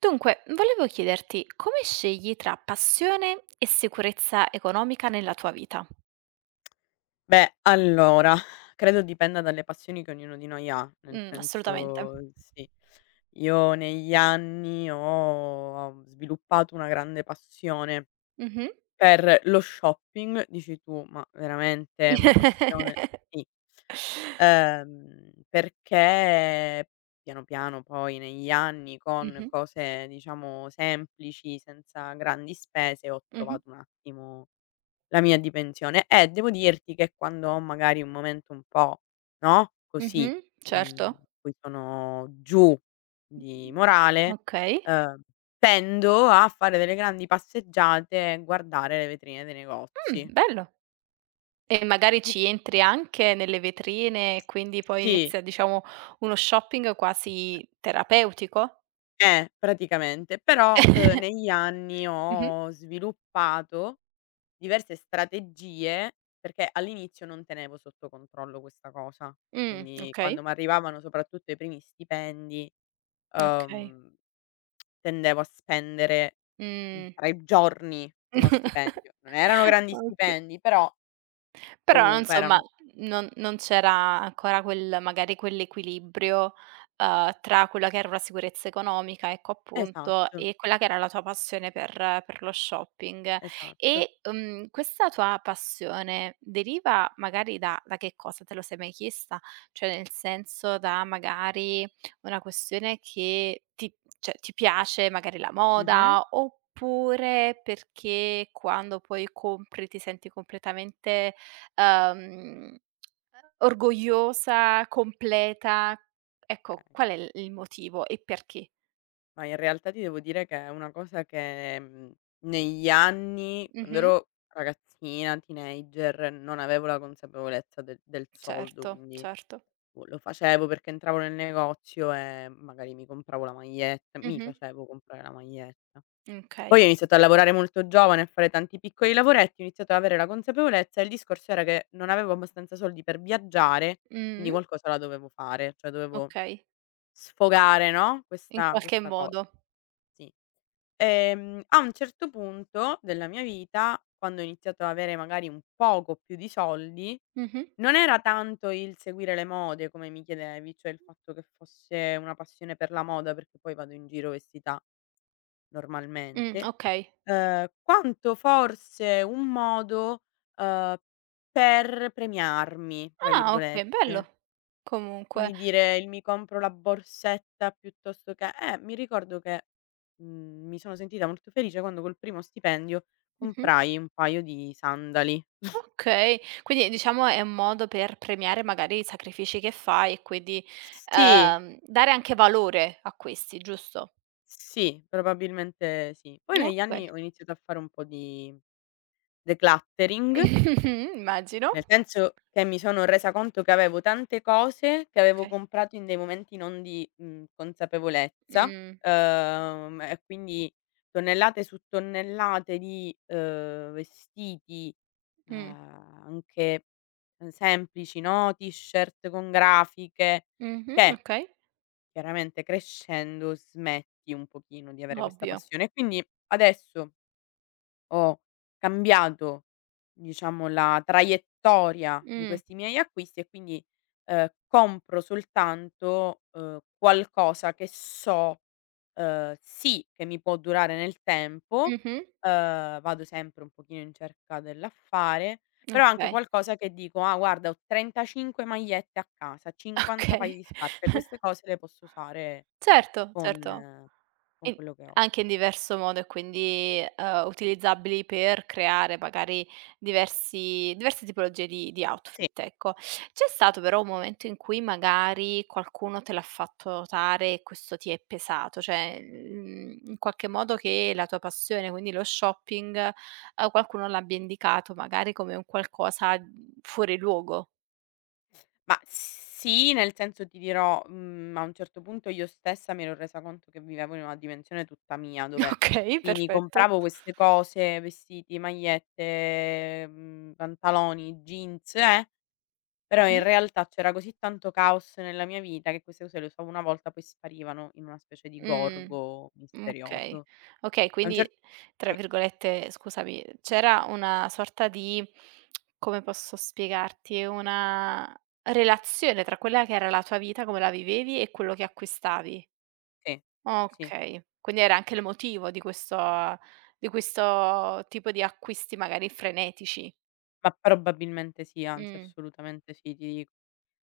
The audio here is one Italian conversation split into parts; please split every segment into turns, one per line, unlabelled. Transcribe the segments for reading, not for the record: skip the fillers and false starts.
Dunque, volevo chiederti come scegli tra passione e sicurezza economica nella tua vita?
Beh, allora, credo dipenda dalle passioni che ognuno di noi ha, nel
Assolutamente.
senso sì, io negli anni ho sviluppato una grande passione
Mh-mh.
per lo shopping, dici tu, ma veramente una passione sì, perché piano piano poi negli anni con
Mh-mh.
cose, diciamo, semplici, senza grandi spese, ho
Mh-mh.
trovato un attimo la mia di pensione. E devo dirti che quando ho magari un momento un po', no, così,
Mh-mh. Certo.
in cui sono giù di morale,
Okay.
ehm, tendo a fare delle grandi passeggiate e guardare le vetrine dei negozi.
Bello. E magari ci entri anche nelle vetrine e quindi poi
Sì,
inizia, diciamo, uno shopping quasi terapeutico?
praticamente. Però, negli anni
Mh-mh.
ho sviluppato diverse strategie, perché all'inizio non tenevo sotto controllo questa cosa, quindi quando
Okay,
m'arrivavano soprattutto i primi stipendi,
okay.
uhm, tendevo a spendere in
Mh.
3 giorni uno
Oka
stipendio. Non erano grandi stipendi, però
Però
comunque
insomma
erano
non c'era ancora quel magari quell'equilibrio, tra quella che era una sicurezza economica, ecco appunto,
esatto,
e quella che era la tua passione per lo shopping.
esatto.
E, questa tua passione deriva magari da che cosa? Te lo sei mai chiesta? Cioè nel senso da magari una questione che ti cioè ti piace magari la
Mh-mh.
moda, oppure perché quando poi compri ti senti completamente Uhm, orgogliosa, completa.
Okay.
Ecco, qual è il motivo e perché?
Ma in realtà ti devo dire che è una cosa che, negli anni, quando
Mh-mh.
ero ragazzina, teenager, non avevo la consapevolezza del soldo,
Certo,
quindi
certo.
o lo facevo perché entravo nel negozio e magari mi compravo la maglietta, mi
Mh-mh.
facevo comprare la maglietta.
Okay.
Poi ho iniziato a lavorare molto giovane, a fare tanti piccoli lavoretti, ho iniziato ad avere la consapevolezza e il discorso era che non avevo abbastanza soldi per viaggiare, quindi
Mh.
qualcosa la dovevo fare, cioè dovevo
Okay.
sfogare, no,
In
questa
qualche
questa cosa,
modo.
sì. A un certo punto della mia vita, quando ho iniziato a avere magari un poco più di soldi
Mh-mh.
non era tanto il seguire le mode, come mi chiedevi, cioè il fatto che fosse una passione per la moda, perché poi vado in giro vestita normalmente,
Okay.
quanto forse un modo, uhm, per "premiarmi" tra
Ah, okay, bello
virgolette.
comunque.
Quindi dire: "Il mi compro la borsetta piuttosto che" mi ricordo che, mi sono sentita molto felice quando col primo stipendio
Mh-mh.
comprai un paio di sandali.
Okay. Quindi diciamo è un modo per premiare magari i sacrifici che fai e quindi,
Sì.
dare anche valore a questi, giusto?
Sì, probabilmente sì. Poi negli anni
Okay.
ho iniziato a fare un po' di decluttering,
Immagino.
nel senso che mi sono resa conto che avevo tante cose che avevo
Okay.
comprato in dei momenti non di, consapevolezza,
Mh,
e quindi tonnellate su tonnellate di, vestiti,
mh,
anche, semplici, no, t-shirt con grafiche
mh-mh,
che
okay,
chiaramente crescendo smetti un pochino di avere questa
ovvio.
passione. Quindi adesso ho cambiato, diciamo, la traiettoria di
Mh,
questi miei acquisti e quindi, compro soltanto, qualcosa che so, sì che mi può durare nel tempo,
mh-mh,
vado sempre un pochino in cerca dell'affare, però anche
okay,
qualcosa che dico: "Ah guarda ho 35 magliette a casa, 50 paia
okay.
di scarpe, queste cose le posso usare"
Certo, certo.
Con con
In
quello che ho.
Anche in diverso modo e quindi, utilizzabili per creare magari diversi diverse tipologie di
Sì,
outfit, ecco. C'è stato però un momento in cui magari qualcuno te l'ha fatto notare e questo ti è pesato, cioè, in qualche modo che la tua passione, quindi lo shopping, qualcuno l'abbia indicato magari come un qualcosa, fuori luogo.
ma sì, nel senso ti dirò, a un certo punto io stessa mi ero resa conto che vivevo in una dimensione tutta mia, dove
Okay,
sì, mi
perfetto.
compravo queste cose, vestiti, magliette, pantaloni, jeans, però in
Mh-mh.
realtà c'era così tanto caos nella mia vita che queste cose le usavo una volta, poi sparivano in una specie di
Mh.
gorgo
Okay.
misterioso.
Okay,
A un
quindi
cer
tra
Sì,
virgolette scusami, c'era una sorta di come posso spiegarti, una relazione tra quella che era la tua vita, come la vivevi e quello che acquistavi.
sì, sì,
Okay, quindi era anche il motivo di questo tipo di acquisti magari frenetici.
ma probabilmente sì, anzi
Mh.
assolutamente sì, ti dico.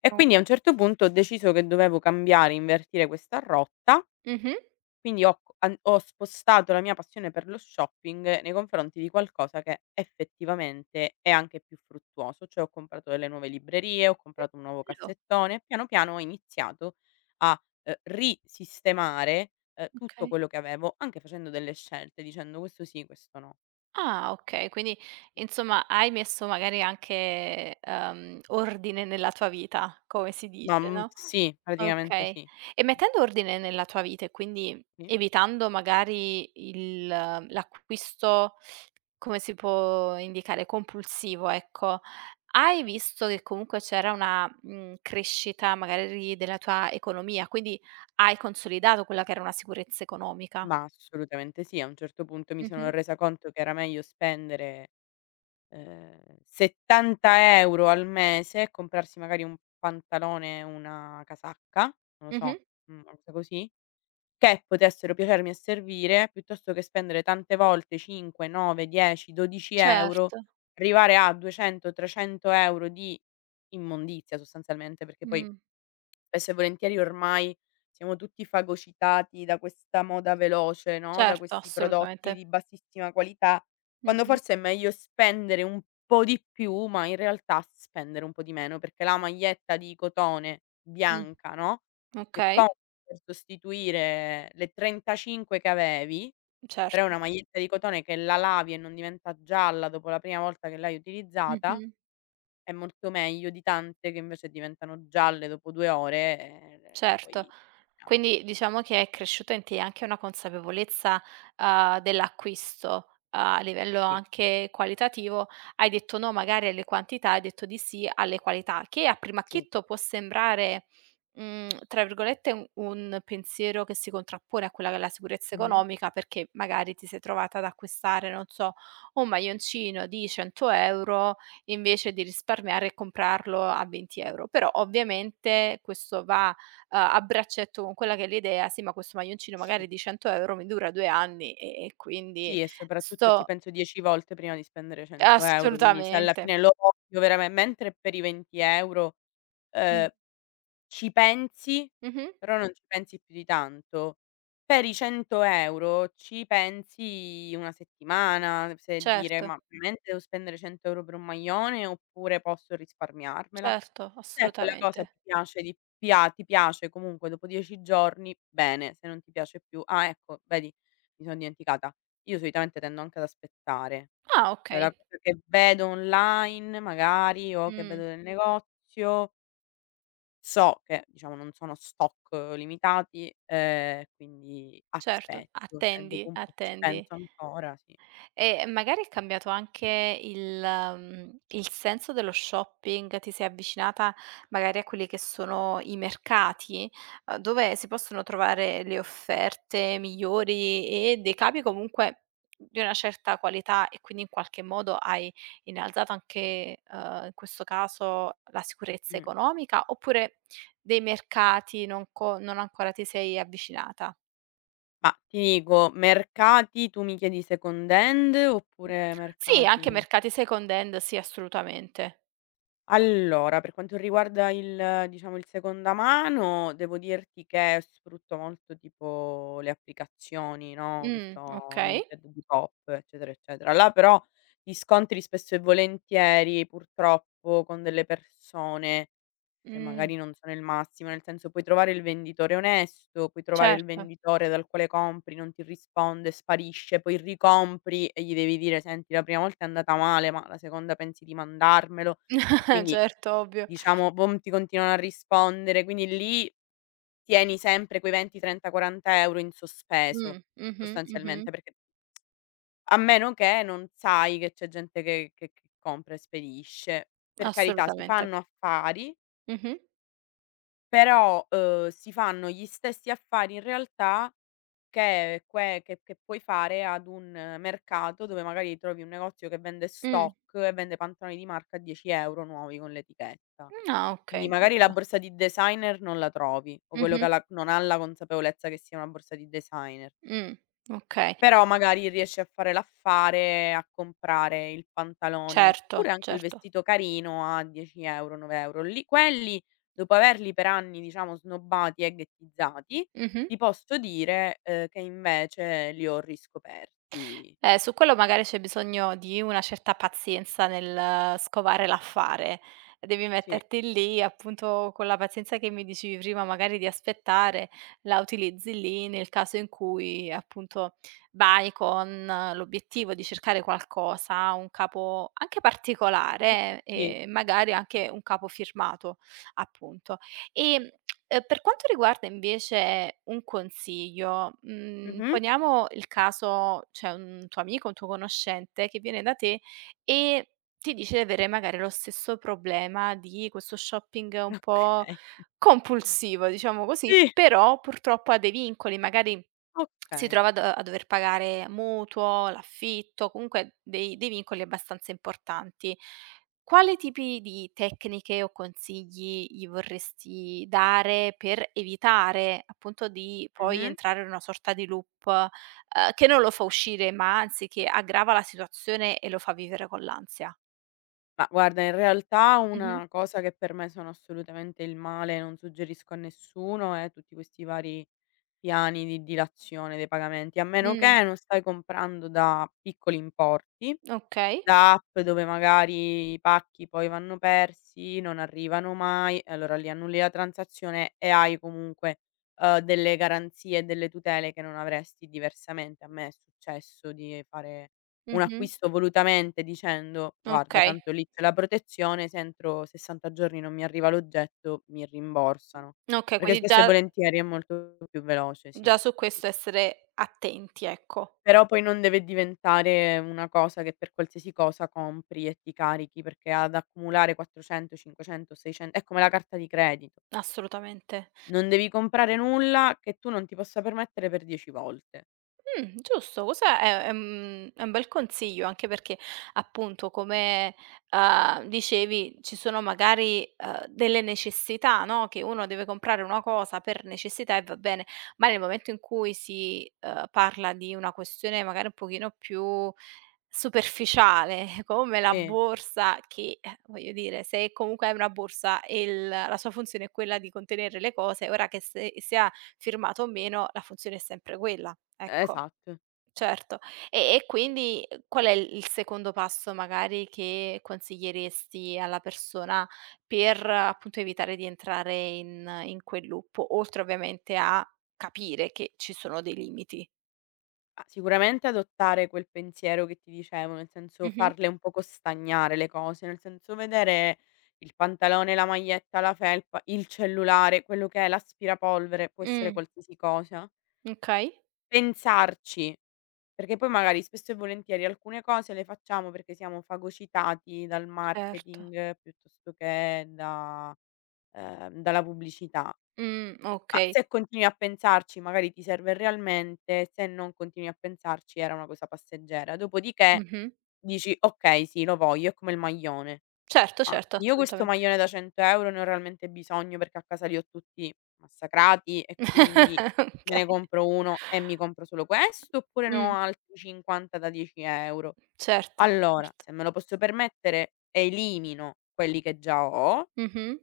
E
O
quindi a un certo punto ho deciso che dovevo cambiare, invertire questa rotta,
Mh-mh.
quindi ho c an ho spostato la mia passione per lo shopping nei confronti di qualcosa che effettivamente è anche più fruttuoso, cioè ho comprato delle nuove librerie, ho
Mh,
comprato un nuovo
bello,
cassettone e piano piano ho iniziato a, risistemare, tutto
okay.
quello che avevo, anche facendo delle scelte, dicendo: "Questo sì, questo no".
Ah, okay, quindi insomma hai messo magari anche, ordine nella tua vita, come si
Ma,
dice, no,
sì, praticamente
okay.
sì.
E mettendo ordine nella tua vita e quindi
Sì.
evitando magari il l'acquisto, come si può indicare, compulsivo, ecco, hai visto che comunque c'era una, crescita magari della tua economia, quindi hai consolidato quella che era una sicurezza economica.
Ma assolutamente sì. A un certo punto mi sono
Mh-mh.
resa conto che era meglio spendere, 70 € al mese e comprarsi magari un pantalone e una casacca, non lo so,
Mh-mh.
una cosa così, che potessero piacermi e servire, piuttosto che spendere tante volte 5, 9, 10, 12 €,
Certo.
arrivare a 200, 300 € di immondizia sostanzialmente, perché poi
Mh.
spesso e volentieri ormai siamo tutti fagocitati da questa moda veloce, no, da
Certo,
questi prodotti
assolutamente.
di bassissima qualità, quando
Mh-mh.
forse è meglio spendere un po' di più, ma in realtà spendere un po' di meno, perché la maglietta di cotone
Mh.
bianca, no, che
Okay,
compri per sostituire le 35 che avevi, però è
certo.
una maglietta di cotone che la lavi e non diventa gialla dopo la prima volta che l'hai utilizzata
Mh-mh.
è molto meglio di tante che invece diventano gialle dopo 2 ore e le
Certo.
puoi buttare.
Quindi diciamo che è cresciuta in te anche una consapevolezza, dell'acquisto a livello
Sì,
anche qualitativo. Hai detto no magari alle quantità, hai detto di sì alle qualità, che a primo
sì.
acchitto può sembrare, tra virgolette un pensiero che si contrappone a quella che è la sicurezza
Mh-mh.
economica, perché magari ti sei trovata ad acquistare, non so, un maglioncino di 100 € invece di risparmiare e comprarlo a 20 €. Però ovviamente questo va a braccetto con quella che è l'idea: "Sì, ma questo maglioncino magari
Sì.
di 100 € mi dura 2 anni e quindi
Sì, e soprattutto ci
sto"
penso 10 volte prima di spendere 100 €, quindi se alla
assolutamente.
fine lo voglio verame mentre per i 20 €,
Mh.
ehm, ci pensi,
Mh-mh.
però non ci pensi più di tanto. Per i 100 € ci pensi una settimana, se dire:
Certo,
"Ma veramente devo spendere 100 € per un maglione oppure posso risparmiarmela?"
certo,
Se quella cosa ti
assolutamente.
piace di pia ti piace comunque dopo 10 giorni, bene, se non ti piace più ah ecco, vedi, mi sono dimenticata. Io solitamente tendo anche ad aspettare,
Ah
cioè la
okay.
cosa che vedo online magari o che
Mh.
vedo nel negozio, so che diciamo non sono stock limitati, quindi
Certo.
aspetto, se
Attendi,
dopo un po' ci
attendi.
penso ancora, sì.
E magari è cambiato anche il senso dello shopping? Ti sei avvicinata magari a quelli che sono i mercati, dove si possono trovare le offerte migliori e dei capi comunque di una certa qualità e quindi in qualche modo hai innalzato anche, in questo caso la sicurezza
Mh.
economica, oppure dei mercati non ancora ti sei avvicinata?
Ma ti dico, mercati tu mi chiedi second hand oppure
Sì, anche
mercati.
mercati second hand, sì assolutamente.
Allora, per quanto riguarda il diciamo il seconda mano, devo dirti che sfrutto molto tipo le applicazioni, no, che so,
Okay.
Vinted, Depop, eccetera, eccetera. Là però ti scontri spesso e volentieri, purtroppo, con delle persone che
Mh,
magari non sono il massimo, nel senso puoi trovare il venditore onesto, puoi trovare il
certo,
venditore dal quale compri, non ti risponde, sparisce, poi ricompri e gli devi dire: "Senti, la prima volta è andata male, ma la seconda pensi di mandarmelo?" E quindi
certo, ovvio.
diciamo, boom, ti continuano a rispondere, quindi lì tieni sempre quei 20, 30, 40 € in sospeso,
Mh-mh,
sostanzialmente,
mh-mh,
perché a meno che non sai che c'è gente che compra e spedisce. Per carità, si
assolutamente.
fanno affari,
Mh-mh.
però, si fanno gli stessi affari in realtà che que che puoi fare ad un mercato dove magari trovi un negozio che vende
Mh.
stock e vende pantaloni di marca a 10 € nuovi con l'etichetta.
Ah,
Quindi
okay,
magari la
giusto.
borsa di designer non la trovi, o quello che ha
Mh-mh.
la non ha la consapevolezza che sia una borsa di designer,
Mh, okay.
però magari riesce a fare l'affare, a comprare il pantalone,
Certo,
oppure anche il
certo.
vestito carino a 10 €, 9 €. Lì quelli, dopo averli per anni, diciamo, snobbati e ghettizzati,
Mh-mh.
ti posso dire, che invece li ho riscoperti
Su quello magari c'è bisogno di una certa pazienza nel scovare l'affare. Devi
sì,
metterti lì, appunto, con la pazienza che mi dicevi prima magari di aspettare, la utilizzi lì nel caso in cui, appunto, vai con l'obiettivo di cercare qualcosa, un capo anche
sì,
particolare
sì.
e magari anche un capo firmato, appunto. Ehm, per quanto riguarda invece un consiglio,
Mh-mh.
poniamo il caso c'è un tuo amico, un tuo conoscente che viene da te e ti dice di avere magari lo stesso problema di questo shopping un po'
Okay.
compulsivo, diciamo così,
Sì,
però purtroppo ha dei vincoli, magari si
okay.
trova a do a dover pagare mutuo, l'affitto, comunque dei vincoli abbastanza importanti. Quali tipi di tecniche o consigli gli vorresti dare per evitare, appunto, di poi
Mh-mh.
entrare in una sorta di loop, che non lo fa uscire, ma anzi che aggrava la situazione e lo fa vivere con l'ansia?
Ma guarda, in realtà
Mh-mh.
una cosa che per me sono assolutamente il male, non suggerisco a nessuno, è tutti questi vari piani di dilazione dei pagamenti, a meno
Mh.
che non stai comprando da piccoli importi,
Okay.
da app dove magari i pacchi poi vanno persi, non arrivano mai, e allora lì annulli la transazione e hai comunque, delle garanzie e delle tutele che non avresti diversamente. A me è successo di fare un
Mh-mh.
acquisto volutamente dicendo: "Guarda
Okay.
tanto lì c'è la protezione, se entro 60 giorni non mi arriva l'oggetto mi rimborsano."
Okay,
Perché
quindi
spesso e volentieri è molto più veloce, sì,
già su
sì.
questo essere attenti, ecco,
Però poi non deve diventare una cosa che per qualsiasi cosa compri e ti carichi, perché ad accumulare 400, 500, 600 è come la carta di credito.
assolutamente.
Non devi comprare nulla che tu non ti possa permettere per 10 volte.
Giusto, questo è un bel consiglio, anche perché appunto come, dicevi ci sono magari, delle necessità, no, che uno deve comprare una cosa per necessità e va bene, ma nel momento in cui si, parla di una questione magari un pochino più superficiale come la
Sì,
borsa che, voglio dire, se comunque hai una borsa e il la sua funzione è quella di contenere le cose, ora che se sia firmato o meno la funzione è sempre quella, ecco.
esatto.
Certo. E quindi qual è il secondo passo magari che consiglieresti alla persona per, appunto, evitare di entrare in quel loop, oltre ovviamente a capire che ci sono dei limiti?
Ah, sicuramente adottare quel pensiero che ti dicevo, nel senso
Mh-mh.
farle un poco stagnare le cose, nel senso vedere il pantalone, la maglietta, la felpa, il cellulare, quello che è l'aspirapolvere, può essere
Mh,
qualsiasi cosa.
okay,
Pensarci. Perché poi magari spesso e volentieri alcune cose le facciamo perché siamo fagocitati dal
certo.
marketing piuttosto che da dalla pubblicità. Ma
Okay.
se continui a pensarci magari ti serve realmente, se non continui a pensarci era una cosa passeggera. Dopodiché
Mh-mh.
dici: "Okay, sì, lo voglio", è come il maglione.
Certo,
Ma
certo,
io questo
assolutamente.
maglione da 100 € ne ho realmente bisogno perché a casa li ho tutti massacrati e quindi me ne
Okay.
compro 1 e mi compro solo questo, oppure ne ho
Mh,
altri 50 da 10 €.
certo,
Allora,
certo.
se me lo posso permettere elimino quelli che già ho
Mh-mh.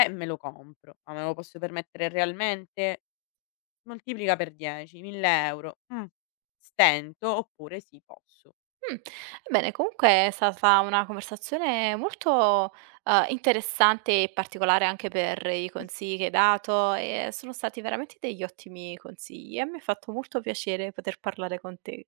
e me lo compro, ma me lo posso permettere realmente? Moltiplica per 10, 1000 €. Mh, stento oppure sì, posso.
Mh, bene, comunque è stata una conversazione molto, interessante e particolare anche per i consigli che hai dato e sono stati veramente degli ottimi consigli e mi ha fatto molto piacere poter parlare con te.